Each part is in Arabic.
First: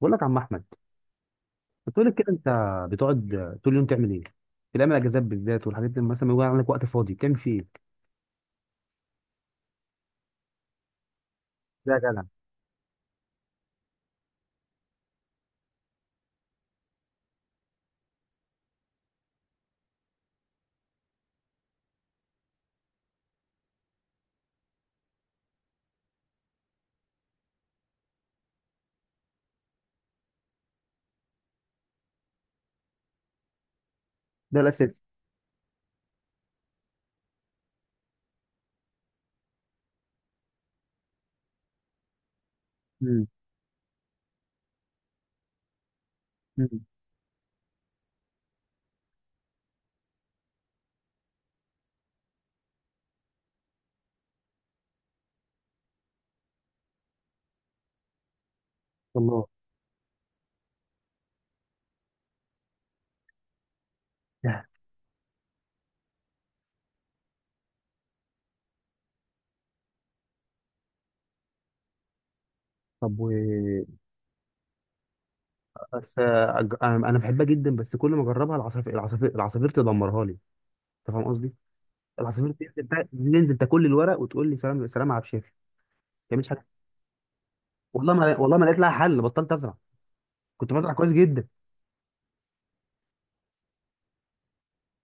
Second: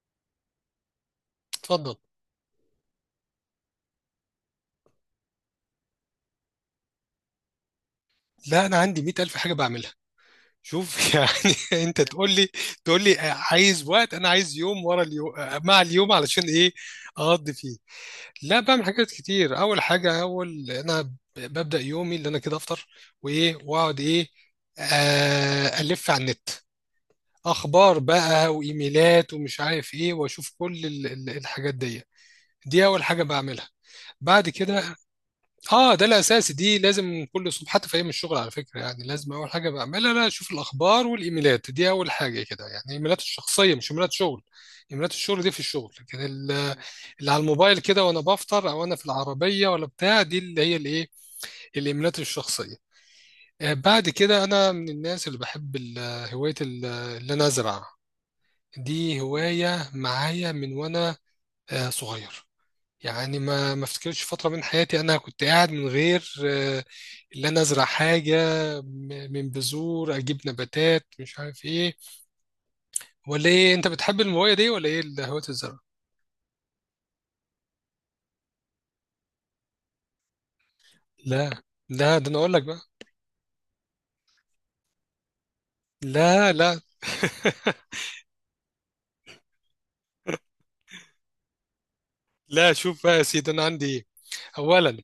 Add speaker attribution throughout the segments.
Speaker 1: بقول لك يا عم احمد،
Speaker 2: اتفضل.
Speaker 1: بتقول لك كده انت بتقعد طول اليوم تعمل ايه في الايام الاجازات بالذات والحاجات دي، مثلا ما يكون عندك وقت فاضي بتعمل فيه ايه؟
Speaker 2: لا، انا عندي 100000 حاجه بعملها. شوف يعني
Speaker 1: ده يا
Speaker 2: انت
Speaker 1: جدع.
Speaker 2: تقول لي عايز وقت، انا عايز يوم ورا اليوم مع اليوم علشان ايه اقضي فيه. لا، بعمل حاجات كتير. اول حاجه، ببدا يومي اللي انا كده افطر وايه واقعد ايه. الف على النت، اخبار بقى وايميلات ومش عارف ايه، واشوف كل الحاجات دي. دي اول حاجه بعملها. بعد
Speaker 1: ده
Speaker 2: كده
Speaker 1: الاساسي.
Speaker 2: اه ده الاساسي، دي لازم كل صبح حتى في ايام الشغل، على فكره يعني. لازم اول حاجه بعملها انا اشوف الاخبار والايميلات، دي اول حاجه كده يعني. الايميلات
Speaker 1: امم.
Speaker 2: الشخصيه مش ايميلات شغل، ايميلات الشغل دي في الشغل، لكن
Speaker 1: امم.
Speaker 2: اللي على الموبايل كده وانا بفطر او انا في العربيه ولا بتاع، دي اللي هي الايه، الايميلات الشخصيه. آه، بعد كده انا من الناس اللي بحب هوايه اللي انا ازرع، دي
Speaker 1: والله.
Speaker 2: هوايه معايا من وانا صغير، يعني ما افتكرش فترة من حياتي انا كنت قاعد من غير اللي انا ازرع حاجة من بذور، اجيب نباتات مش عارف ايه
Speaker 1: طب و،
Speaker 2: ولا ايه. انت بتحب المويه دي ولا ايه، هواية الزرع؟
Speaker 1: بس انا أنا بحبها جدا، بس كل ما اجربها العصافير تدمرها لي. انت فاهم
Speaker 2: لا
Speaker 1: قصدي؟
Speaker 2: لا، ده انا
Speaker 1: العصافير
Speaker 2: اقول لك بقى.
Speaker 1: تنزل ننزل تاكل لي الورق وتقول لي سلام سلام على بشافي ما تعملش
Speaker 2: لا
Speaker 1: حاجه.
Speaker 2: لا
Speaker 1: والله ما لقيت لها حل، بطلت ازرع. كنت بزرع كويس جدا.
Speaker 2: لا، شوف بقى يا سيدي، انا عندي ايه؟ اولا،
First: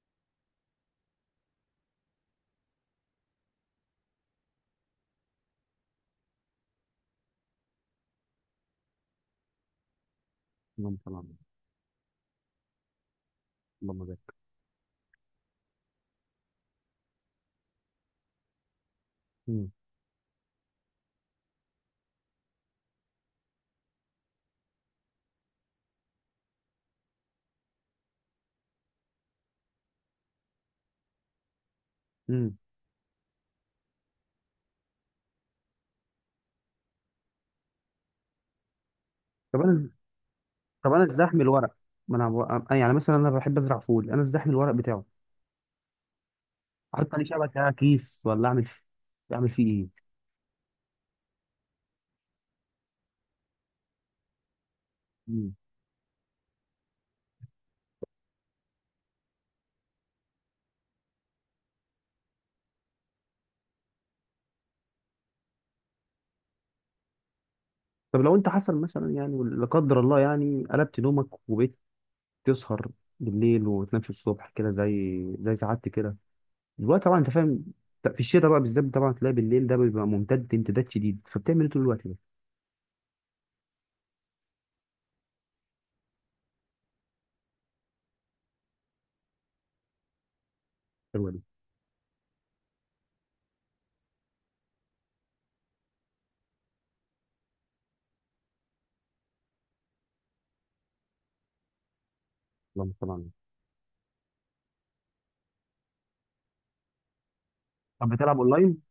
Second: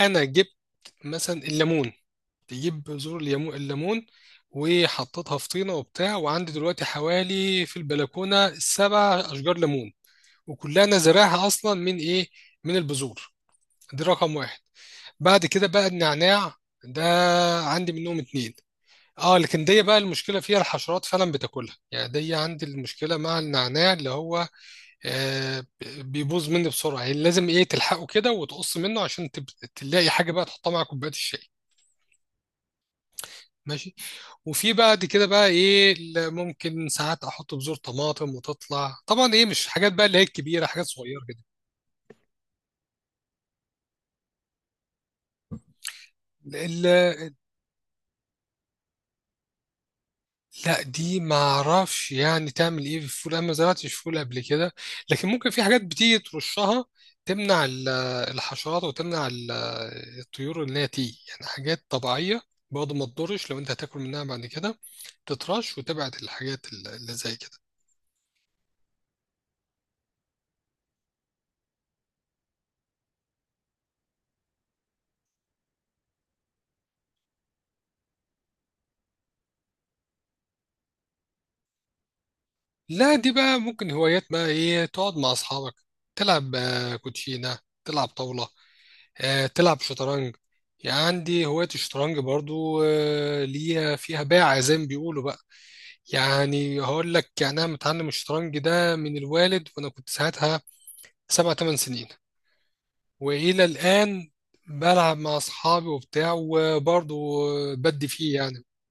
Speaker 2: انا جبت مثلا الليمون، تجيب بذور الليمون وحطيتها في طينة وبتاع، وعندي دلوقتي حوالي في البلكونة سبع أشجار ليمون وكلها
Speaker 1: اللهم
Speaker 2: انا
Speaker 1: صل على النبي.
Speaker 2: زارعها اصلا من ايه، من البذور.
Speaker 1: اللهم
Speaker 2: دي رقم
Speaker 1: بارك.
Speaker 2: واحد. بعد كده بقى النعناع ده، عندي منهم اتنين. اه لكن
Speaker 1: امم.
Speaker 2: دي بقى المشكله فيها الحشرات فعلا بتاكلها يعني، دي عندي المشكله مع النعناع اللي هو آه بيبوظ مني بسرعه، يعني لازم ايه تلحقه كده وتقص منه عشان تلاقي حاجه بقى تحطها مع كوبايه الشاي.
Speaker 1: امم.
Speaker 2: ماشي. وفي بعد كده بقى ايه اللي ممكن ساعات احط بذور طماطم وتطلع طبعا ايه،
Speaker 1: طب
Speaker 2: مش
Speaker 1: انا،
Speaker 2: حاجات بقى اللي هي الكبيره، حاجات
Speaker 1: طب انا
Speaker 2: صغيره
Speaker 1: ازاحم الورق، ما انا بو- أنا- يعني مثلا انا بحب ازرع فول، انا ازاحم الورق بتاعه،
Speaker 2: كده.
Speaker 1: احط عليه شبكه كيس ولا اعمل؟ اعمل فيه ايه؟
Speaker 2: لا دي ما اعرفش يعني تعمل ايه في الفول، انا ما زرعتش فول قبل كده، لكن ممكن
Speaker 1: مم.
Speaker 2: في حاجات بتيجي ترشها تمنع الحشرات وتمنع الطيور ان هي تيجي، يعني حاجات طبيعيه برضه ما تضرش لو انت هتاكل منها بعد كده، تترش وتبعد الحاجات اللي زي كده.
Speaker 1: طب لو انت حصل مثلا يعني لا قدر الله، يعني قلبت نومك وبقيت تسهر بالليل وتنامش الصبح كده زي سعادتي كده دلوقتي طبعا، انت فاهم؟ في الشتاء بقى بالذات طبعا تلاقي بالليل ده بيبقى ممتد امتداد شديد، فبتعمل ايه طول الوقت ده؟
Speaker 2: لا دي بقى ممكن هوايات بقى ايه، تقعد مع اصحابك تلعب كوتشينه، تلعب طاوله، تلعب شطرنج، يعني
Speaker 1: حلوه دي.
Speaker 2: عندي هوايه الشطرنج برضو، ليها فيها باع زي ما بيقولوا بقى. يعني هقول لك يعني انا متعلم الشطرنج ده من الوالد وانا كنت ساعتها سبع ثمان سنين،
Speaker 1: اللهم صل على النبي.
Speaker 2: والى الان بلعب مع اصحابي وبتاع وبرضه بدي
Speaker 1: طب
Speaker 2: فيه
Speaker 1: بتلعب
Speaker 2: يعني،
Speaker 1: اونلاين؟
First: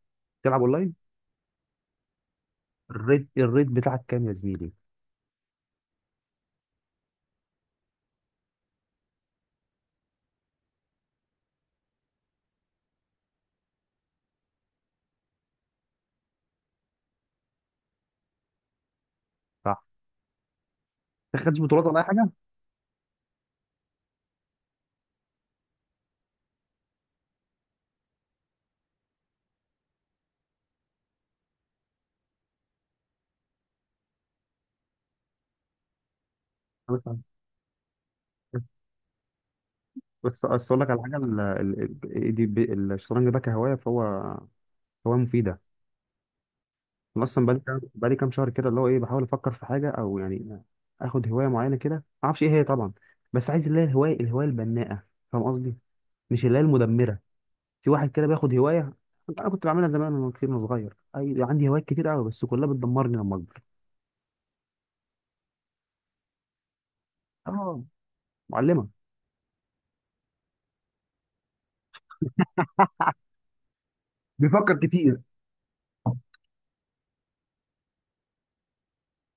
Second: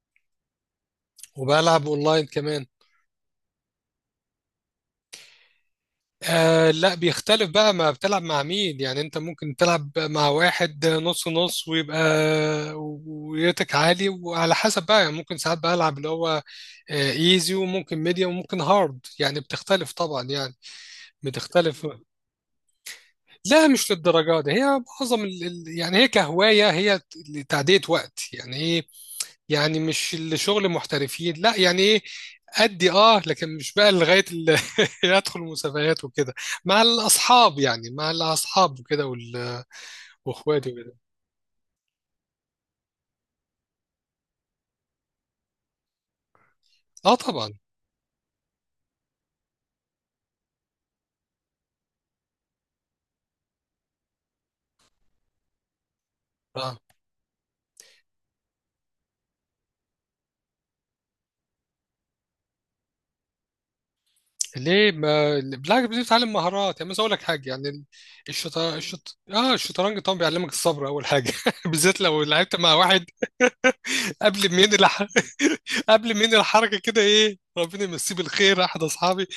Speaker 1: بتلعب اونلاين؟
Speaker 2: وبلعب اونلاين كمان.
Speaker 1: الريت الريت بتاعك كام يا زميلي؟
Speaker 2: آه لا بيختلف بقى ما بتلعب مع مين، يعني انت ممكن تلعب مع واحد نص نص ويبقى ويتك عالي، وعلى حسب بقى يعني ممكن ساعات بلعب اللي هو ايزي وممكن ميديوم وممكن هارد، يعني
Speaker 1: صح.
Speaker 2: بتختلف طبعا يعني،
Speaker 1: ما خدتش بطولات
Speaker 2: بتختلف.
Speaker 1: ولا اي حاجه؟
Speaker 2: لا مش للدرجة دي، هي معظم يعني هي كهواية، هي تعدية وقت يعني ايه، يعني مش الشغل محترفين لا، يعني ايه أدي اه، لكن مش بقى لغاية أدخل مسابقات وكده، مع الأصحاب يعني، مع الأصحاب وكده
Speaker 1: بس بس
Speaker 2: وإخواتي
Speaker 1: اقول لك
Speaker 2: وكده.
Speaker 1: على حاجه، الشطرنج ده كهوايه فهو هوايه مفيده.
Speaker 2: اه
Speaker 1: انا اصلا
Speaker 2: طبعا.
Speaker 1: بقالي كام، بقالي كام شهر كده اللي هو ايه، بحاول افكر في حاجه او يعني اخد هوايه معينه كده، ما اعرفش ايه هي طبعا، بس عايز اللي هي الهوايه، الهوايه البناءه. فاهم قصدي؟ مش اللي هي
Speaker 2: اه.
Speaker 1: المدمره. في واحد كده بياخد هوايه. انا كنت بعملها زمان وانا كتير وانا صغير، اي عندي هوايات كتير قوي، بس كلها بتدمرني لما اكبر.
Speaker 2: ليه، ما بالعكس بتتعلم مهارات، يعني مثلا أقول لك حاجة
Speaker 1: اه.
Speaker 2: يعني.
Speaker 1: معلمه.
Speaker 2: الشطرنج طبعا بيعلمك الصبر أول حاجة بالذات لو لعبت مع واحد قبل منين
Speaker 1: بيفكر
Speaker 2: الح...
Speaker 1: كتير.
Speaker 2: قبل منين الحركه كده ايه، ربنا يمسيه بالخير، احد اصحابي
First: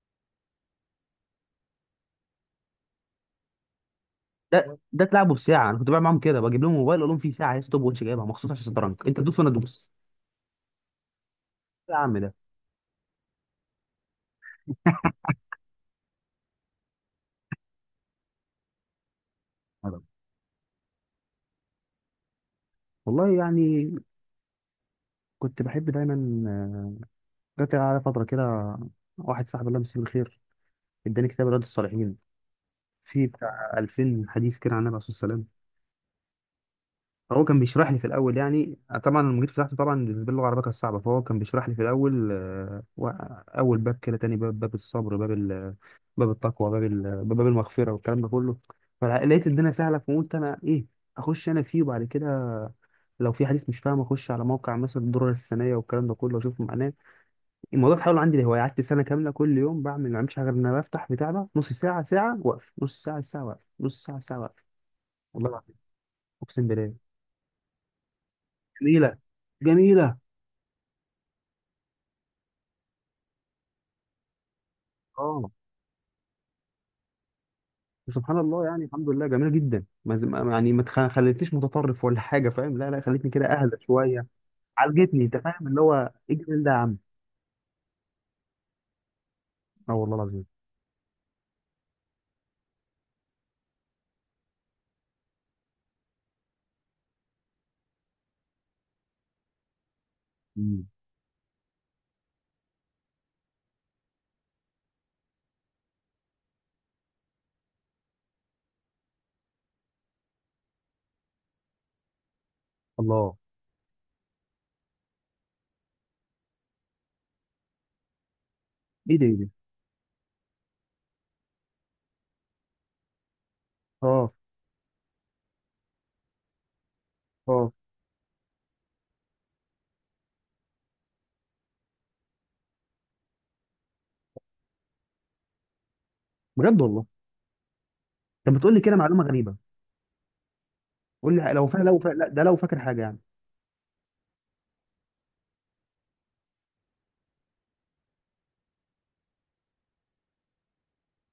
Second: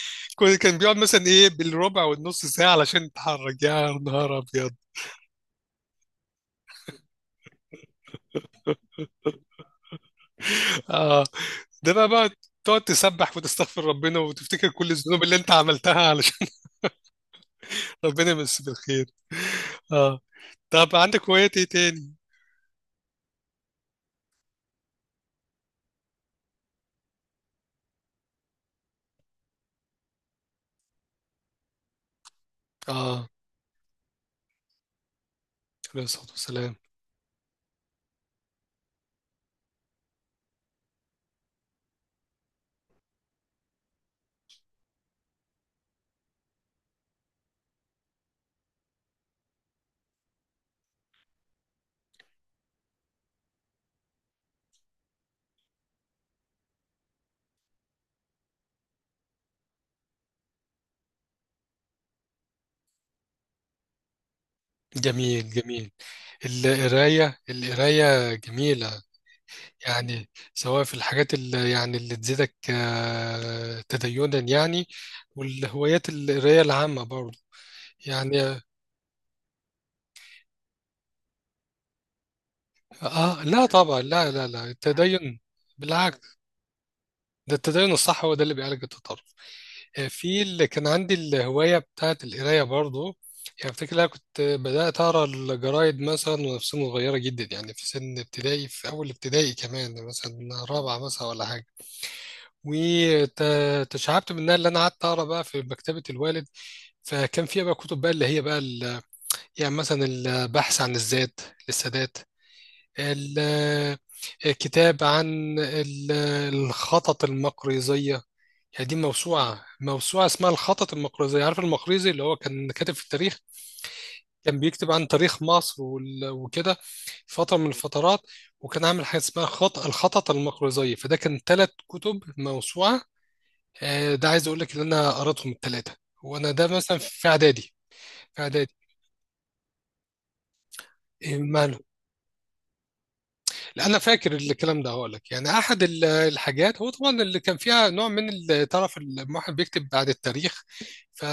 Speaker 2: كان بيقعد مثلا ايه بالربع والنص ساعه علشان يتحرك، يا نهار ابيض.
Speaker 1: ده ده تلعبه بساعه، انا كنت بعمل معاهم كده بجيب لهم موبايل اقول لهم في ساعه ستوب واتش جايبها مخصوص عشان الشطرنج، انت تدوس وانا ادوس.
Speaker 2: اه ده
Speaker 1: يا
Speaker 2: بقى
Speaker 1: عم
Speaker 2: بقى
Speaker 1: ده.
Speaker 2: تقعد تسبح وتستغفر ربنا وتفتكر كل الذنوب اللي انت عملتها علشان ربنا يمسيه بالخير.
Speaker 1: هذا.
Speaker 2: اه. طب عندك هوايات ايه تاني؟
Speaker 1: والله يعني كنت بحب دايما، آه، جات على فترة كده، واحد صاحبي الله يمسيه بالخير اداني كتاب رياض الصالحين فيه
Speaker 2: اه،
Speaker 1: بتاع 2000 حديث كده عن النبي عليه الصلاة والسلام.
Speaker 2: عليه الصلاه والسلام.
Speaker 1: هو كان بيشرح لي في الاول يعني، طبعا المجيد فتحته، طبعا بالنسبه لي اللغه العربيه كانت صعبه، فهو كان بيشرح لي في الاول، اول باب كده، تاني باب، باب الصبر، باب التقوى، باب المغفره والكلام ده كله. فلقيت الدنيا سهله، فقلت انا ايه، اخش انا فيه. وبعد كده لو في حديث مش فاهم اخش على موقع مثلا الدرر السنيه والكلام ده كله اشوف معناه. الموضوع اتحول عندي لهوايه، قعدت سنه كامله كل يوم بعمل، ما بعملش حاجه غير ان انا بفتح بتاع ده نص ساعه ساعه واقف، نص ساعه ساعه واقف، نص ساعه ساعه واقف. والله
Speaker 2: جميل
Speaker 1: العظيم،
Speaker 2: جميل،
Speaker 1: اقسم بالله.
Speaker 2: القرايه القرايه جميله،
Speaker 1: جميله. جميله.
Speaker 2: يعني سواء في الحاجات اللي يعني اللي تزيدك تدينا يعني،
Speaker 1: اه.
Speaker 2: والهوايات القراية العامة برضه
Speaker 1: سبحان
Speaker 2: يعني.
Speaker 1: الله، يعني الحمد لله جميله جدا، ما ز- ما- يعني ما تخ- خلتنيش متطرف ولا حاجه، فاهم؟ لا، خلتني
Speaker 2: اه،
Speaker 1: كده
Speaker 2: لا
Speaker 1: اهدى
Speaker 2: طبعا،
Speaker 1: شويه.
Speaker 2: لا لا لا،
Speaker 1: عالجتني، انت
Speaker 2: التدين
Speaker 1: فاهم اللي هو، ايه
Speaker 2: بالعكس،
Speaker 1: الجمال ده يا عم.
Speaker 2: ده التدين الصح هو ده اللي بيعالج التطرف.
Speaker 1: اه
Speaker 2: آه،
Speaker 1: والله
Speaker 2: في
Speaker 1: العظيم.
Speaker 2: اللي كان عندي الهواية بتاعت القراية برضه، يعني افتكر انا كنت بدأت اقرا الجرايد مثلا وانا في سن صغيرة جدا، يعني في سن ابتدائي في اول ابتدائي كمان، مثلا
Speaker 1: مم.
Speaker 2: رابعة مثلا ولا حاجة. وتشعبت منها اللي انا قعدت اقرا بقى في مكتبه الوالد، فكان فيها بقى كتب بقى اللي هي بقى يعني مثلا البحث عن الذات للسادات،
Speaker 1: الله.
Speaker 2: ال- كتاب عن الخطط المقريزيه. يعني دي
Speaker 1: ايه ده؟ ايه ده؟
Speaker 2: موسوعه، موسوعه اسمها الخطط المقريزيه، عارف المقريزي اللي هو كان كاتب في التاريخ،
Speaker 1: اه.
Speaker 2: كان بيكتب عن تاريخ مصر وكده، فتره من
Speaker 1: اه.
Speaker 2: الفترات، وكان عامل حاجه اسمها خط الخطط المقريزيه، فده كان ثلاث كتب موسوعه. آه، ده عايز اقول لك ان انا قريتهم الثلاثه وانا ده
Speaker 1: بجد
Speaker 2: مثلا
Speaker 1: والله؟
Speaker 2: في اعدادي، في
Speaker 1: طب
Speaker 2: اعدادي.
Speaker 1: بتقول لي كده معلومه غريبه. قول
Speaker 2: إيه
Speaker 1: لي،
Speaker 2: ماله؟
Speaker 1: لا ده لو فاكر حاجه يعني.
Speaker 2: لا انا فاكر الكلام ده. هقول لك يعني احد الحاجات هو طبعا اللي كان فيها نوع من تعرف الواحد بيكتب بعد التاريخ، ف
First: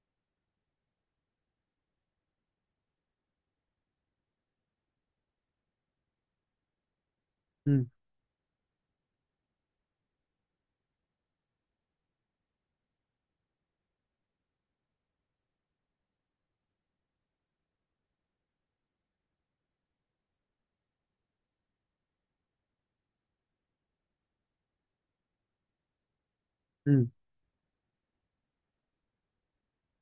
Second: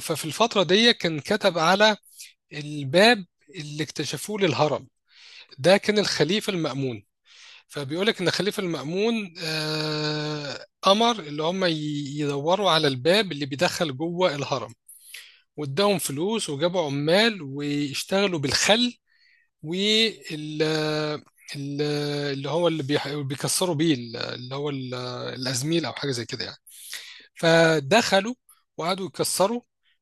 Speaker 2: ففي الفتره دي كان كتب على الباب اللي اكتشفوه للهرم، ده كان الخليفه المأمون.
Speaker 1: امم.
Speaker 2: فبيقول لك ان الخليفه المأمون، آه، امر اللي هم يدوروا على الباب اللي بيدخل جوه الهرم، واداهم فلوس وجابوا عمال واشتغلوا بالخل وال ال- اللي هو اللي بيكسروا بيه اللي هو الازميل او حاجه زي كده يعني.
Speaker 1: امم.
Speaker 2: فدخلوا وقعدوا يكسروا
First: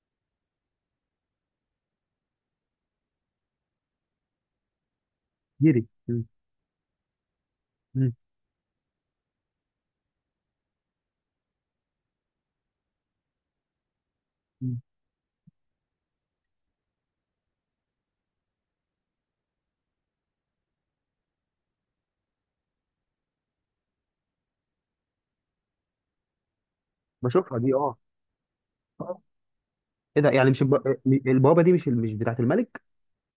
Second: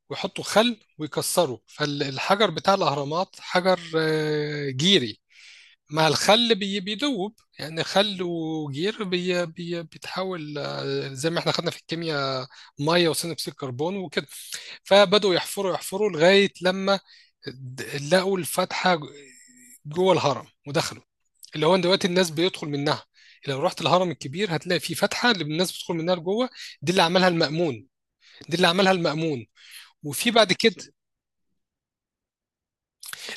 Speaker 2: ويحطوا خل ويكسروا، فالحجر بتاع الاهرامات حجر، جيري،
Speaker 1: جيري.
Speaker 2: مع
Speaker 1: مم.
Speaker 2: الخل بيدوب يعني،
Speaker 1: مم.
Speaker 2: خل وجير بي بي بيتحول، زي ما احنا خدنا في الكيمياء، ميه وثاني اكسيد كربون وكده.
Speaker 1: مم.
Speaker 2: فبدأوا يحفروا يحفروا لغاية لما لقوا الفتحة جوه الهرم ودخلوا، اللي هو دلوقتي الناس بيدخل منها. لو رحت الهرم الكبير هتلاقي في فتحة اللي الناس بتدخل منها لجوه، دي اللي عملها
Speaker 1: بشوفها دي
Speaker 2: المأمون.
Speaker 1: اه.
Speaker 2: دي اللي عملها
Speaker 1: آه.
Speaker 2: المأمون،
Speaker 1: ايه ده؟
Speaker 2: وفي
Speaker 1: يعني
Speaker 2: بعد
Speaker 1: مش
Speaker 2: كده،
Speaker 1: البوابه دي مش مش بتاعت الملك؟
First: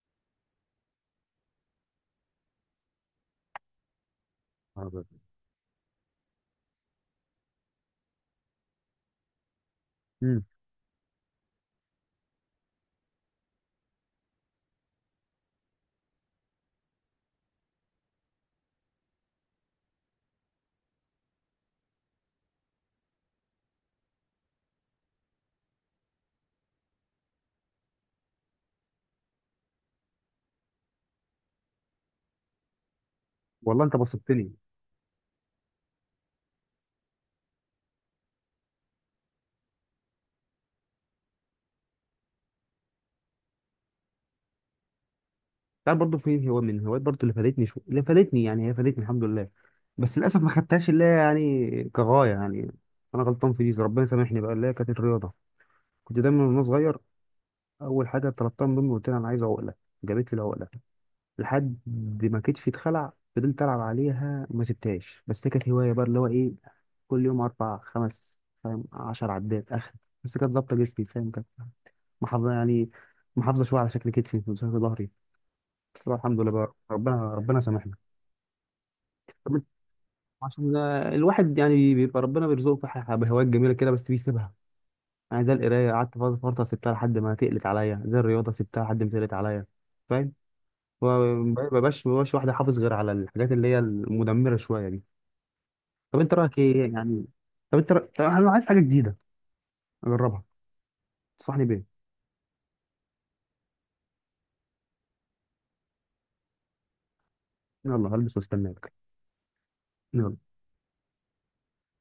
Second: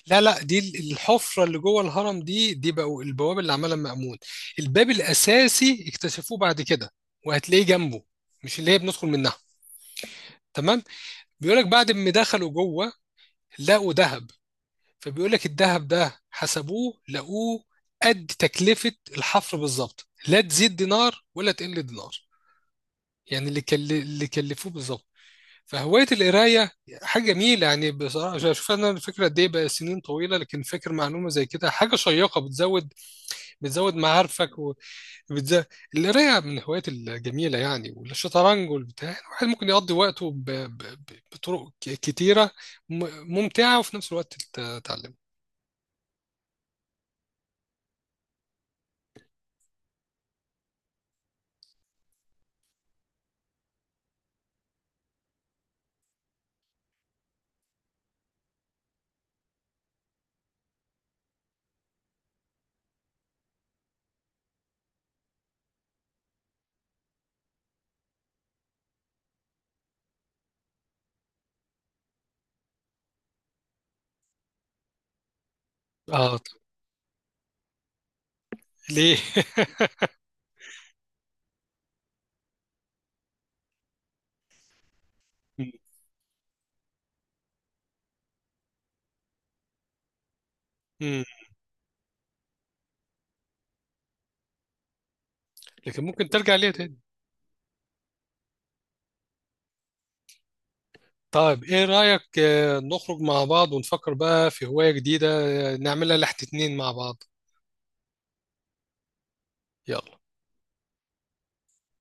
Speaker 2: لا لا، دي الحفرة اللي جوه الهرم دي بقوا البوابة اللي عملها المأمون، الباب
Speaker 1: آه، بس.
Speaker 2: الأساسي اكتشفوه بعد كده، وهتلاقيه جنبه، مش اللي هي بندخل منها.
Speaker 1: مم.
Speaker 2: تمام، بيقولك بعد ما دخلوا جوه لقوا ذهب، فبيقول لك الذهب ده حسبوه، لقوه قد تكلفة الحفر بالظبط، لا تزيد دينار ولا تقل دينار، يعني اللي كلفوه بالظبط. فهواية القراية حاجة جميلة يعني، بصراحة شوف شوف أنا الفكرة قد إيه بقى، سنين طويلة لكن فاكر معلومة زي كده، حاجة شيقة بتزود،
Speaker 1: والله
Speaker 2: بتزود
Speaker 1: انت
Speaker 2: معارفك
Speaker 1: بسطتني.
Speaker 2: وبتزود. القراية من الهوايات الجميلة يعني، والشطرنج والبتاع، يعني الواحد ممكن يقضي وقته بطرق كتيرة ممتعة وفي نفس الوقت تتعلم.
Speaker 1: تعرف برضه في هو من هوايات برضه اللي فادتني، شو اللي فادتني، يعني هي فادتني الحمد لله، بس للاسف ما خدتهاش اللي هي يعني كغايه يعني. انا غلطان في دي، ربنا سامحني بقى، اللي هي كانت الرياضه. كنت دايما وانا صغير اول حاجه طلبتها من امي قلت لها انا عايز عقله. جابت لي العقله لحد ما كتفي اتخلع، فضلت العب عليها ما سبتهاش. بس هي كانت هوايه بقى اللي هو ايه، كل يوم اربع خمس، فاهم، 10 عدات اخر. بس كانت ظابطه جسمي، فاهم، كانت محافظه يعني، محافظه شويه على شكل كتفي وشكل ظهري. بس الحمد لله بقى، ربنا ربنا سامحني.
Speaker 2: ليه
Speaker 1: طب عشان الواحد يعني بيبقى ربنا بيرزقه في بهوايات جميله كده بس بيسيبها. يعني زي القرايه قعدت فتره، فترة سبتها لحد ما تقلت عليا، زي الرياضه سبتها لحد ما تقلت عليا، فاهم؟
Speaker 2: مم.
Speaker 1: ما ما بقاش واحد حافظ غير على الحاجات اللي هي المدمره شويه دي.
Speaker 2: لكن
Speaker 1: طب
Speaker 2: ممكن
Speaker 1: انت
Speaker 2: ترجع
Speaker 1: رايك
Speaker 2: ليها
Speaker 1: ايه
Speaker 2: تاني.
Speaker 1: يعني؟ طب انا عايز حاجه جديده اجربها.
Speaker 2: طيب
Speaker 1: تنصحني
Speaker 2: ايه
Speaker 1: بيه؟
Speaker 2: رأيك، نخرج مع بعض ونفكر بقى في هواية جديدة، نعملها لحد اتنين مع بعض.
Speaker 1: يلا هلبس واستناك.
Speaker 2: يلا
Speaker 1: يلا.